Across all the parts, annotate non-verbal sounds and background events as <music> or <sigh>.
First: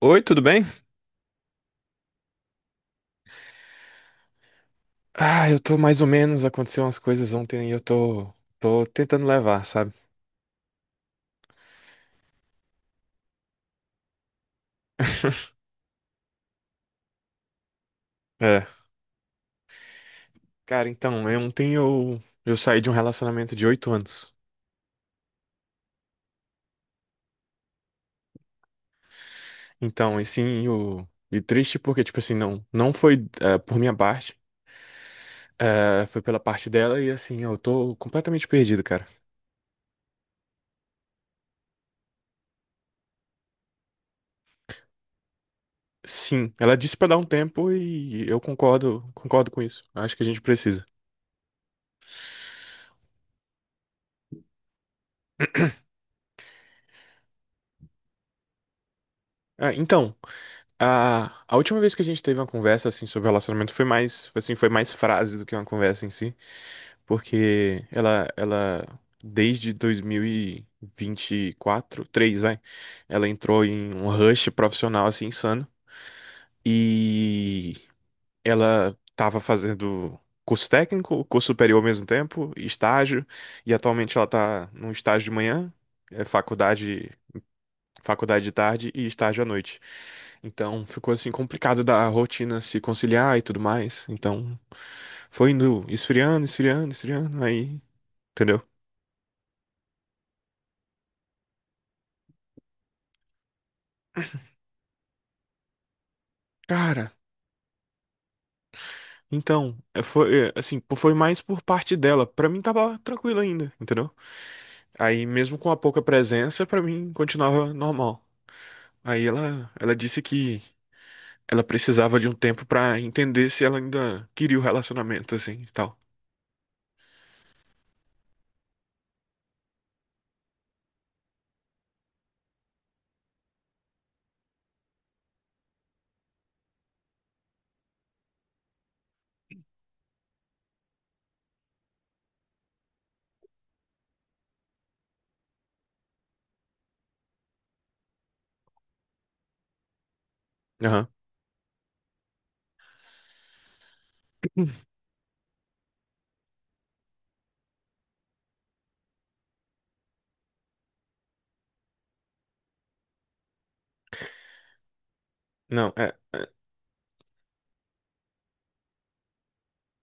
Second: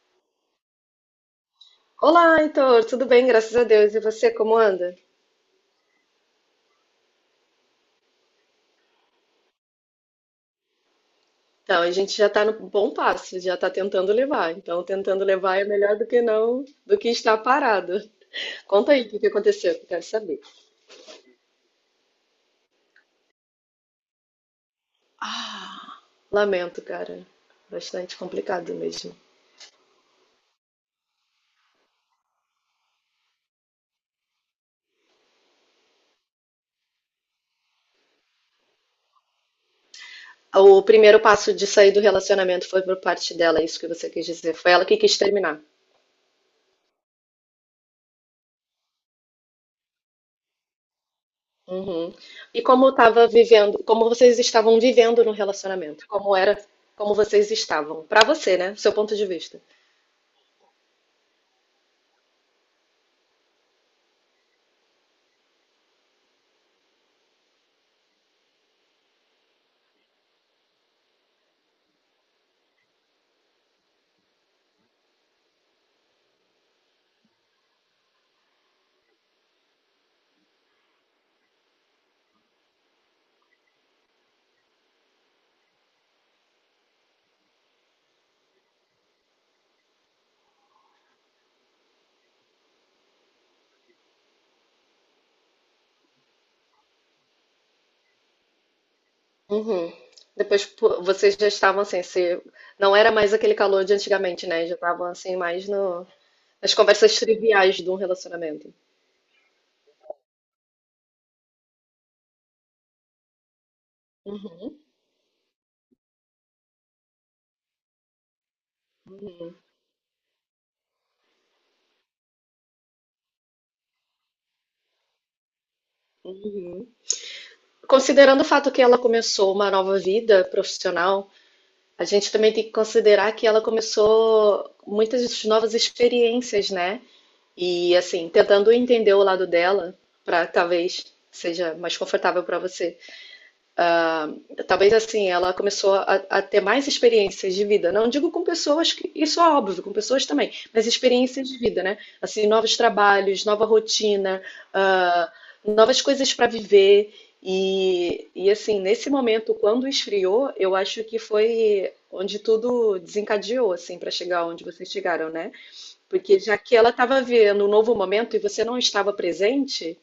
Oi, tudo bem? Olá, Heitor, tudo bem? Graças a Deus. E você, como anda? Ah, eu tô mais ou menos. Aconteceu umas coisas ontem e eu tô tentando levar, sabe? Então, a gente já está no bom passo, já está tentando levar. Então, tentando <laughs> levar é melhor do que não, do que estar parado. É. Conta aí o que que aconteceu, que eu quero saber. Cara, então, ontem eu saí de um relacionamento de 8 anos. Lamento, cara. Bastante complicado mesmo. Então, e sim, e triste porque, tipo assim, não, não foi por minha parte, foi pela parte dela e assim, eu tô completamente perdido, cara. O primeiro passo de sair do relacionamento foi por parte dela, é isso que você quis dizer. Foi ela que quis terminar. Sim, ela disse pra dar um tempo e eu concordo, concordo com isso. Acho que a gente precisa. Uhum. E como estava vivendo, como vocês estavam vivendo no relacionamento? Como era, como vocês estavam? Para você, né? Seu ponto de vista. Ah, então. A última vez que a gente teve uma conversa assim sobre relacionamento foi mais, assim, foi mais frase do que uma conversa em si, porque ela desde 2024, 3, vai, ela entrou em um rush profissional assim insano e ela estava fazendo curso técnico, curso superior ao mesmo tempo, estágio, e atualmente ela tá num estágio de manhã, é faculdade faculdade de tarde e estágio à noite. Então ficou assim complicado da rotina se conciliar e tudo mais. Então foi indo esfriando, esfriando, esfriando, aí, entendeu? Uhum. Depois pô, vocês já estavam assim, se, não era mais aquele calor de antigamente, né? Já estavam assim, mais no, nas Cara, conversas triviais de um relacionamento. então, foi assim, pô, foi mais por parte dela. Pra mim tava tranquilo ainda, entendeu? Aí mesmo com a pouca presença, pra mim continuava normal. Aí ela disse que ela precisava de um tempo pra entender se ela ainda queria o relacionamento assim, e tal. Uhum. Considerando o fato que ela começou uma nova vida profissional, a gente também tem que considerar que ela começou muitas novas experiências, né? E assim, tentando entender o lado dela, para talvez seja mais confortável para você. Ah, talvez assim, ela começou a ter mais experiências de vida. Não digo com pessoas, que, isso é óbvio, com pessoas também, mas Aham. experiências de vida, né? Assim, novos trabalhos, nova rotina, novas coisas para viver. E assim, nesse momento, quando esfriou, eu acho que foi onde tudo desencadeou, assim, para chegar onde vocês chegaram, né? Não, é, Porque já que ela estava vivendo um novo momento e você não estava presente,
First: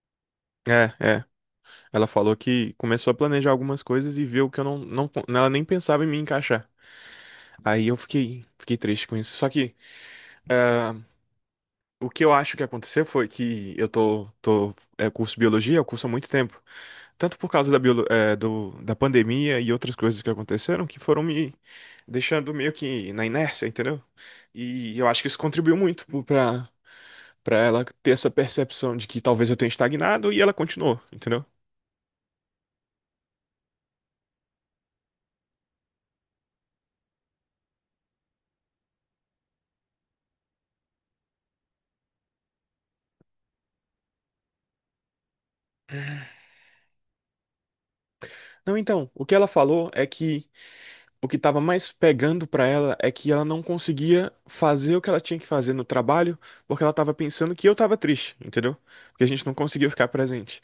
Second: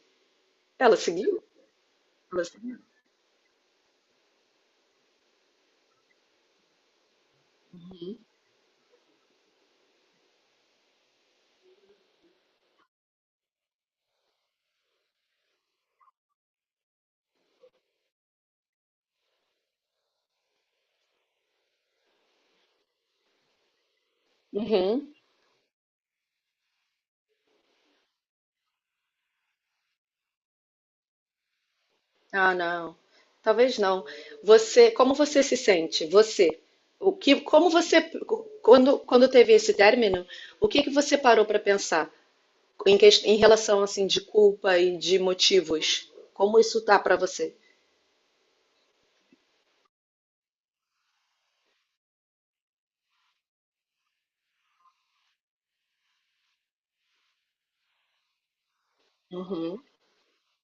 é, ela é. É. seguiu. Ela falou Ela que seguiu. começou a planejar algumas coisas e viu que eu não, não, ela nem pensava em me encaixar. Aí eu fiquei triste com isso. Só que ah, o que eu acho que aconteceu foi que eu tô, tô é, curso biologia, eu curso há muito tempo. Tanto por causa da, biolo, é, do, da pandemia e outras coisas que aconteceram que foram me deixando meio que na inércia, entendeu? E eu Uhum. acho que isso contribuiu muito pra ela ter essa percepção de que talvez eu tenha estagnado e ela continuou, entendeu? Ah, não. Talvez não. Você, como você se sente? Você, o que, como você, quando, quando teve esse término, o que que você parou para pensar em, em relação assim de culpa e de motivos? Como isso tá para você? Não, então, o que ela falou é que o que estava mais pegando para ela é que ela não conseguia fazer o que ela tinha que fazer no trabalho, porque ela estava pensando que eu estava triste, entendeu? Porque a gente não Uhum. conseguiu ficar presente.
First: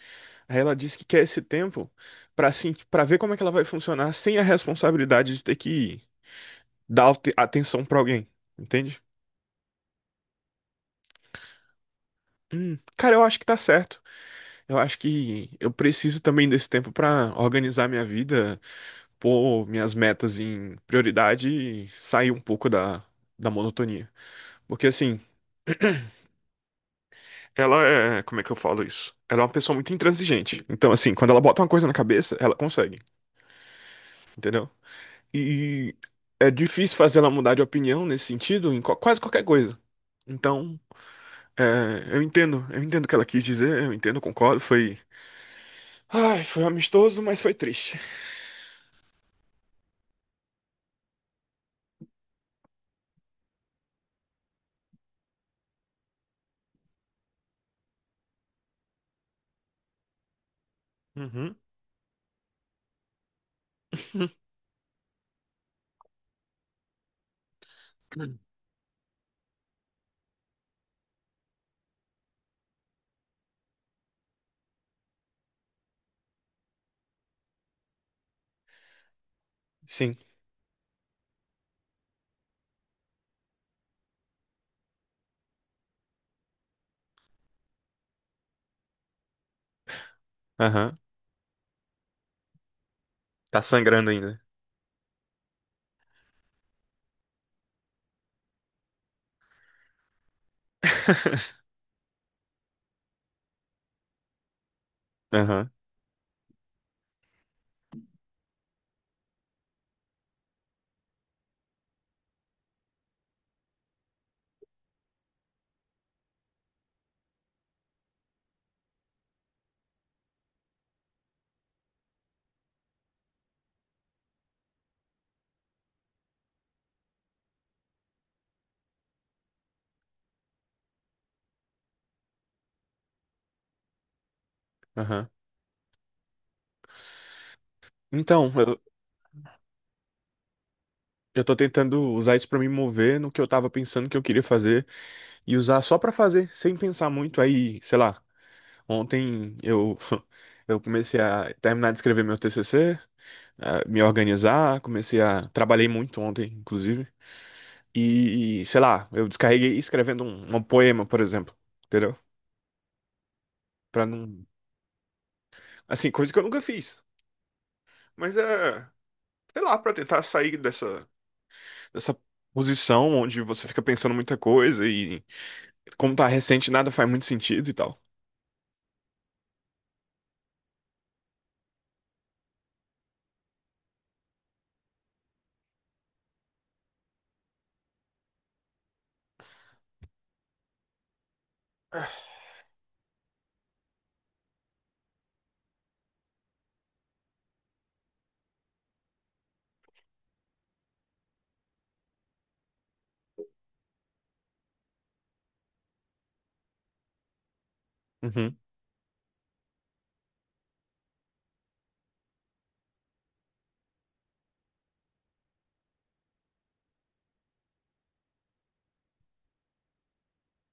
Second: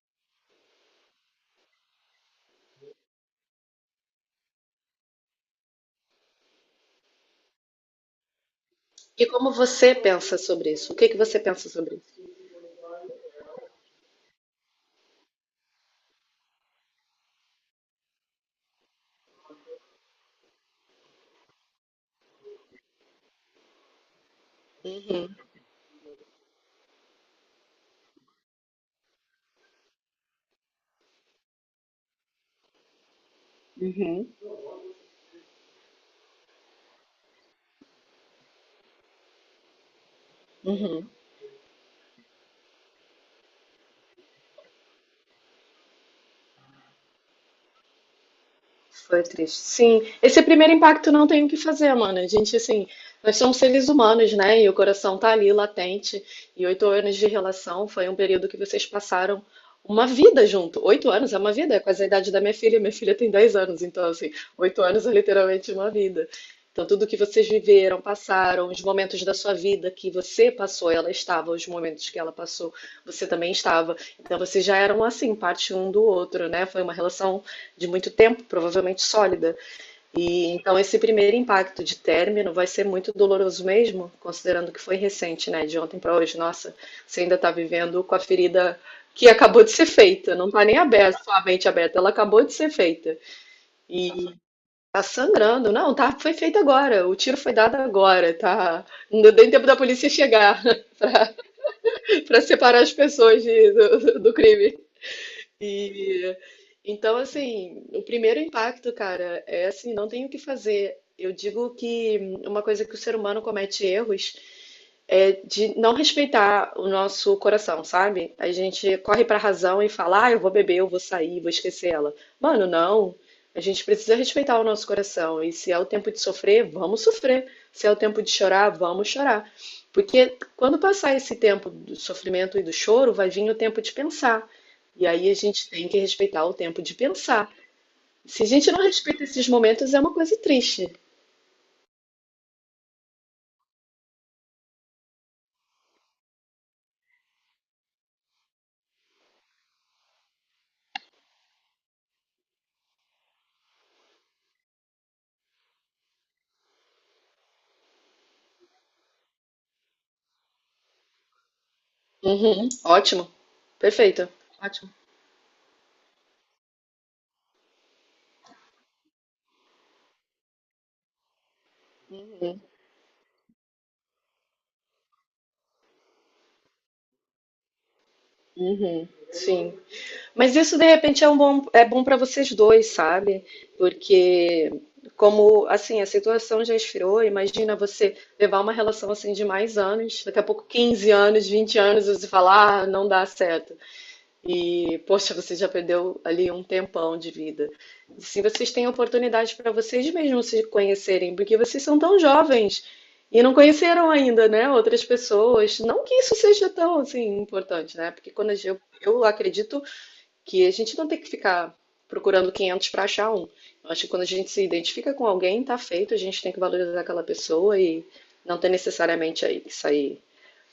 Aí ela disse que quer esse tempo para ver como é que ela vai funcionar sem a responsabilidade de ter que dar atenção para alguém, entende? E como você pensa sobre isso? O que que você pensa sobre isso? Cara, eu acho que tá certo. Eu acho que eu preciso também desse tempo para organizar minha vida, pôr minhas metas em prioridade e sair um pouco da monotonia. Porque assim, Uhum. Como é que eu falo isso? Ela é uma pessoa muito intransigente. Então, assim, quando ela bota uma coisa na cabeça, ela consegue, Uhum. entendeu? E é difícil fazer ela mudar de opinião nesse sentido em quase qualquer coisa. Então, Uhum. Eu entendo o que ela quis dizer, eu entendo, concordo. Foi amistoso, mas foi triste. Foi triste. Sim, esse primeiro impacto não tem o que fazer, mano. A gente, assim, nós somos seres humanos, né? E o coração tá ali latente. E 8 anos de relação foi um período que vocês passaram uma vida junto. 8 anos é uma Uhum. vida, é quase a idade da minha filha. Minha filha tem 10 anos, então, assim, <laughs> 8 anos é literalmente uma vida. Então, tudo que vocês viveram, <clears throat> passaram, os momentos da sua vida que você passou, ela estava, os momentos que ela passou, você também estava. Então, vocês já eram assim, parte um do outro, né? Foi uma relação de muito tempo, provavelmente sólida. Sim. E então esse primeiro impacto de término vai ser muito doloroso mesmo, considerando que foi recente, né? De ontem para hoje, nossa, você ainda está vivendo com a ferida que acabou de ser feita, não está nem Aham. aberta, somente aberta, ela acabou de ser feita. Tá sangrando E ainda. tá sangrando, não, tá, foi feito agora, o tiro foi dado agora, tá? Não deu nem tempo da polícia chegar <laughs> <laughs> para separar as pessoas do crime. Aham. E então, assim, o primeiro impacto, cara, é assim, não tem o que fazer. Eu digo que uma coisa que o ser humano comete erros é de não respeitar o nosso coração, sabe? A gente corre pra razão e fala, ah, eu vou beber, eu vou sair, vou esquecer ela. Mano, não. A gente precisa respeitar o nosso coração. E se é o tempo de sofrer, vamos sofrer. Se é o tempo de chorar, vamos chorar. Porque quando passar esse tempo do sofrimento e do choro, vai vir o tempo de pensar. E Aham. aí a gente tem que respeitar o tempo de pensar. Se a Então, gente eu, não respeita esses momentos, é uma coisa triste. eu tô tentando usar isso pra me mover no que eu tava pensando que eu queria fazer. E usar só pra fazer, sem pensar muito. Aí, sei lá, ontem eu <laughs> eu comecei a terminar de escrever meu TCC, a me organizar, comecei a trabalhei muito ontem, inclusive. E, sei lá, eu descarreguei escrevendo um poema, por exemplo, entendeu? Uhum. Ótimo, Pra perfeito. não, Ótimo. assim, coisa que eu nunca fiz. Mas é, sei lá, pra tentar sair dessa dessa Uhum, posição onde você fica pensando muita coisa e como tá recente, nada faz muito sentido e tal. uhum. Sim. Mas isso de repente é um bom, é bom para vocês dois, sabe? Porque como assim, a situação já esfriou, imagina você levar uma relação assim de mais anos, daqui a pouco 15 anos, 20 anos, e você falar, ah, não dá certo. E, poxa, você já perdeu ali um tempão de vida. E se vocês têm oportunidade para vocês mesmos se conhecerem, porque vocês são tão jovens e não conheceram ainda, né, outras pessoas. Não que isso seja tão, assim, importante, né? Porque quando a Uhum. gente, eu acredito que a gente não tem que ficar procurando 500 para achar um. Eu acho que quando a gente se identifica com alguém, tá feito, a gente tem que valorizar aquela pessoa e não tem necessariamente aí que sair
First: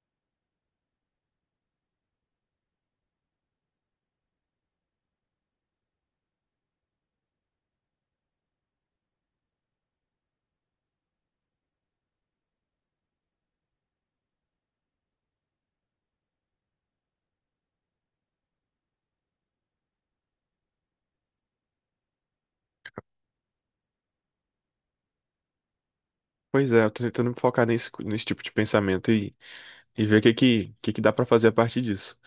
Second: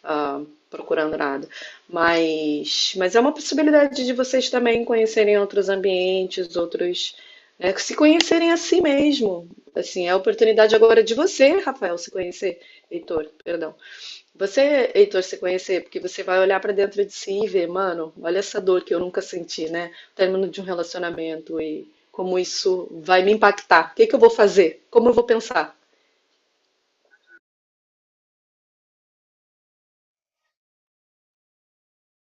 ah, procurando nada. Mas é uma possibilidade de vocês também conhecerem outros ambientes, outros, né, se conhecerem a si mesmo. Assim, é a oportunidade agora de você, Rafael, se conhecer. Heitor, perdão. Você, Heitor, se conhecer, porque você vai olhar pra dentro de si e ver, mano, olha essa dor que eu nunca senti, né? O término de um relacionamento e como isso vai me impactar. O que que eu vou fazer? Como eu vou pensar? Pois é, eu tô tentando me focar nesse tipo de pensamento e ver o que que dá pra fazer a partir disso.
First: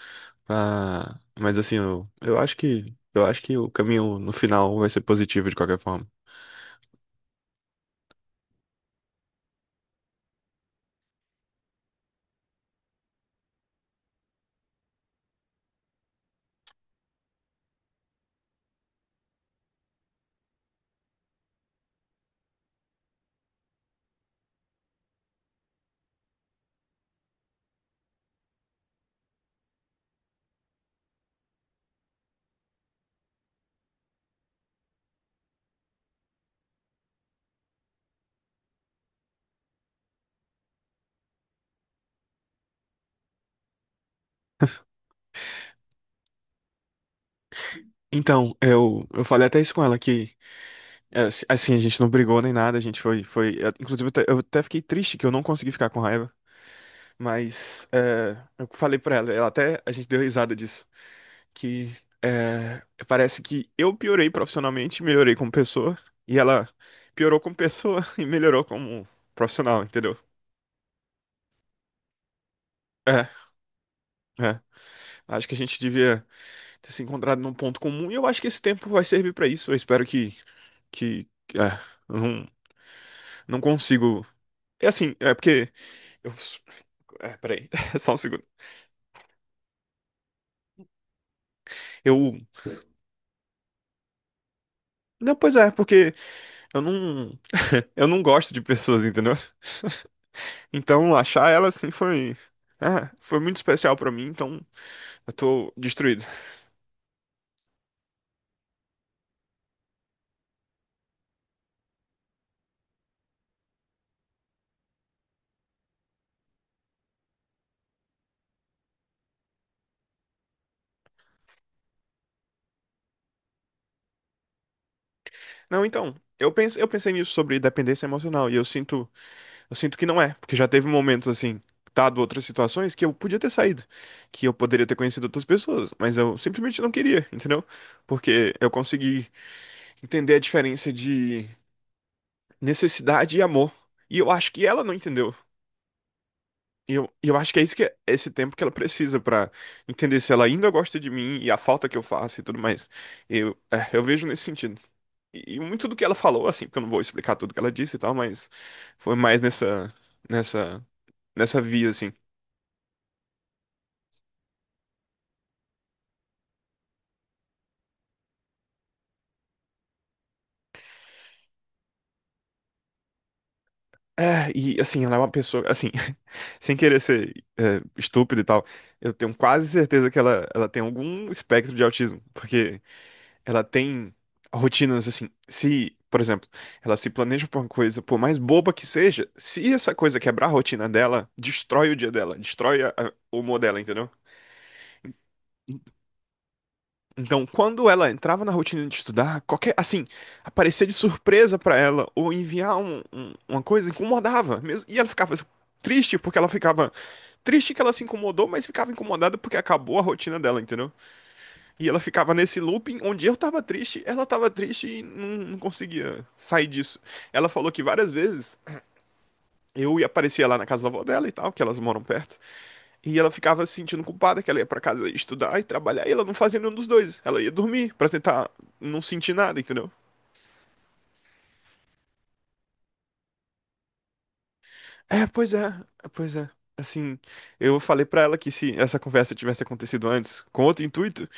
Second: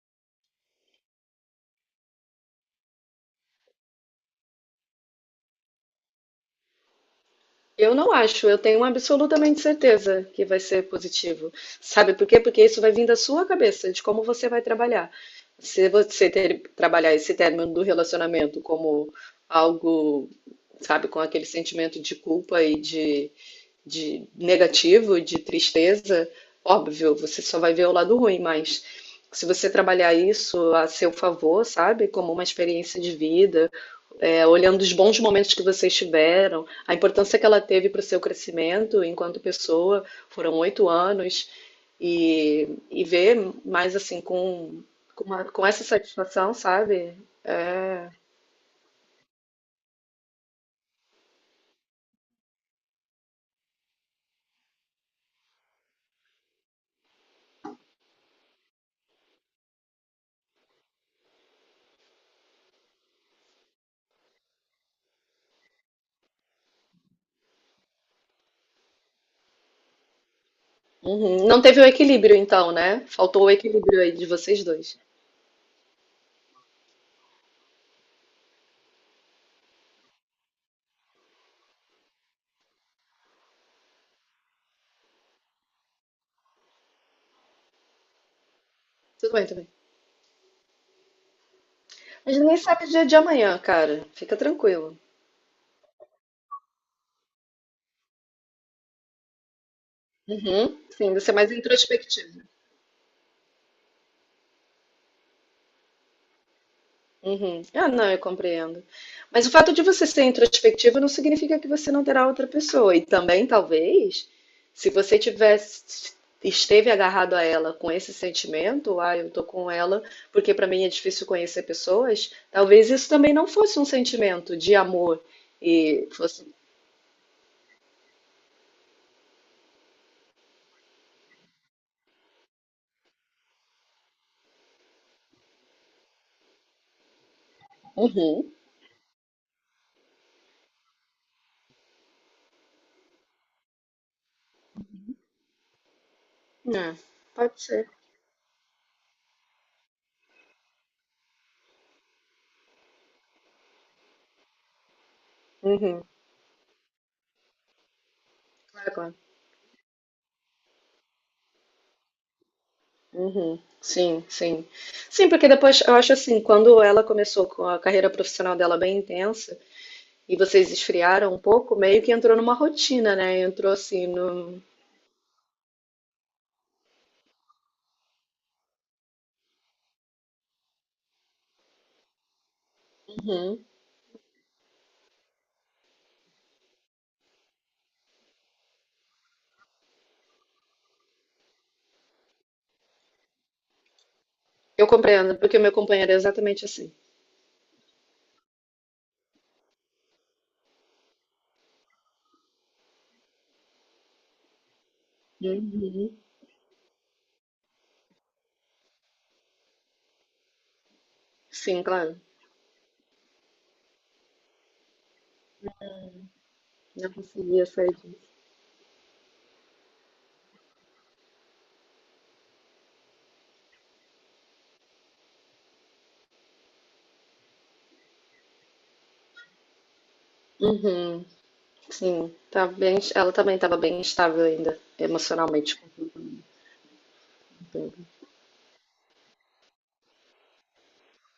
Ah, mas assim, eu acho que o caminho no final vai ser positivo de qualquer forma. Eu não acho, eu tenho absolutamente certeza que vai ser positivo. Sabe por quê? Porque isso vai vir da sua cabeça, de como você vai trabalhar. Se você trabalhar esse término do relacionamento como algo, sabe, com aquele sentimento de culpa e de negativo, de tristeza, óbvio, você só vai ver o lado ruim, mas se você trabalhar isso a seu favor, sabe, como uma experiência de vida, é, olhando os bons momentos que vocês tiveram, a importância que ela teve para o seu crescimento enquanto pessoa, foram 8 anos, e ver mais assim com, com essa satisfação, sabe? Então, eu falei até isso com ela que Assim, a gente não brigou nem nada, a gente inclusive eu até fiquei triste que eu não consegui ficar com raiva, mas é, eu falei pra ela, ela até, a gente deu risada disso, que é, parece que eu piorei profissionalmente, melhorei como pessoa, e ela piorou como pessoa <laughs> e melhorou como profissional, entendeu? Uhum. Não teve o equilíbrio então, né? É, Faltou o equilíbrio aí de é. vocês dois. Acho que a gente devia ter se encontrado num ponto comum e eu acho que esse tempo vai servir pra isso. Eu espero que, que- é, eu não, não consigo. É assim, é porque eu É, peraí, <laughs> só um segundo. Tudo bem, tudo bem. A Eu. gente nem sabe o dia de amanhã, cara. Fica tranquilo. Não, pois é, porque eu não. Eu não gosto de pessoas, entendeu? Uhum. Sim, Então você é achar mais ela assim foi. introspectivo. É, foi muito especial pra mim, então eu tô destruído. Uhum. Ah, não, eu compreendo. Mas o fato de você ser introspectiva não significa que você não terá outra pessoa. E também, talvez, se você tivesse, esteve agarrado a ela com esse sentimento, ah, eu tô com ela porque para mim é difícil conhecer pessoas, talvez isso também não fosse um sentimento de amor Não, e então, fosse. eu pensei nisso sobre dependência emocional e eu sinto que não é, porque já teve momentos assim, dado outras situações que eu podia ter saído, que eu poderia ter conhecido outras pessoas, mas eu simplesmente não queria, entendeu? Uhum. Porque eu consegui entender a diferença de necessidade e amor. E eu acho que ela não entendeu. E É, eu, e eu acho que pode é isso que ser. é esse tempo que ela precisa pra entender se ela ainda gosta de mim e a falta que eu faço e tudo mais. Eu vejo nesse sentido. E muito do Uhum. que ela falou, assim, porque eu não vou explicar tudo que ela disse e tal, mas Claro, foi claro. mais nessa, nessa via, assim. Uhum. Sim, sim. Sim, porque depois eu acho assim, quando ela começou com a carreira profissional dela bem intensa, e vocês esfriaram um pouco, meio que entrou numa rotina, né? Entrou assim É, no. e assim, ela é uma pessoa, assim, <laughs> sem querer ser estúpido e tal, eu tenho quase certeza que ela tem algum espectro de autismo, porque ela Uhum. tem rotinas assim. Se, por exemplo, ela se planeja pra uma coisa, por mais boba que seja, se essa coisa quebrar a rotina dela, destrói o dia dela, destrói o humor dela, entendeu? Eu compreendo, porque o meu companheiro é exatamente assim. Então, quando ela entrava na rotina de estudar, qualquer, assim, aparecer de surpresa pra ela ou enviar uma coisa incomodava mesmo, e ela ficava Uhum. triste porque ela ficava triste que ela se incomodou, mas ficava incomodada porque acabou a rotina dela, entendeu? Sim, E ela claro. ficava nesse looping onde eu tava triste, ela tava triste e não, não conseguia sair disso. Não Ela conseguia falou que sair várias disso. vezes eu ia aparecia lá na casa da avó dela e tal, que elas moram perto, e ela ficava se sentindo culpada que ela ia pra casa estudar e trabalhar, e ela não fazia nenhum dos dois. Ela ia dormir pra tentar não sentir nada, entendeu? Uhum. Sim, tá bem, ela também estava bem instável ainda, É, pois é, emocionalmente, com pois é. Assim, eu tudo. falei pra ela que se essa conversa tivesse acontecido antes, com outro intuito,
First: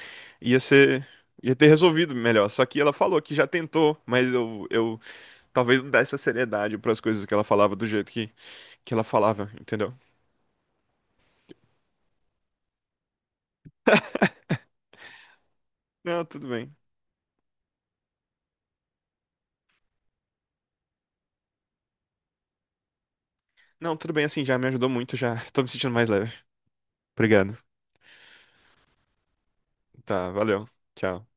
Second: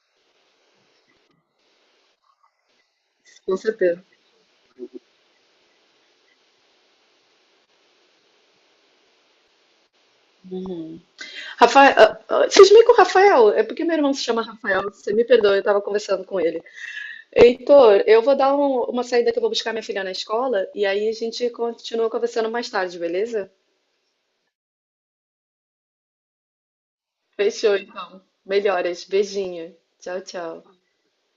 ia ser, ia ter resolvido melhor. Só que ela falou que já Com tentou, certeza. mas eu talvez não desse a seriedade para as coisas que ela falava do jeito que ela falava, entendeu? Uhum. Rafael, ah, ah, vocês meio que o Rafael, é porque meu irmão se chama Rafael, você me perdoa, eu estava Não, conversando com tudo ele. bem. Heitor, eu vou dar uma saída que eu vou buscar minha filha na escola e aí a gente continua conversando mais tarde, beleza? Não, tudo bem assim, já me ajudou muito, já <laughs> tô me sentindo mais leve. Obrigado. Fechou, então. Melhoras. Beijinho. Tchau, Tá, tchau. valeu. Tchau.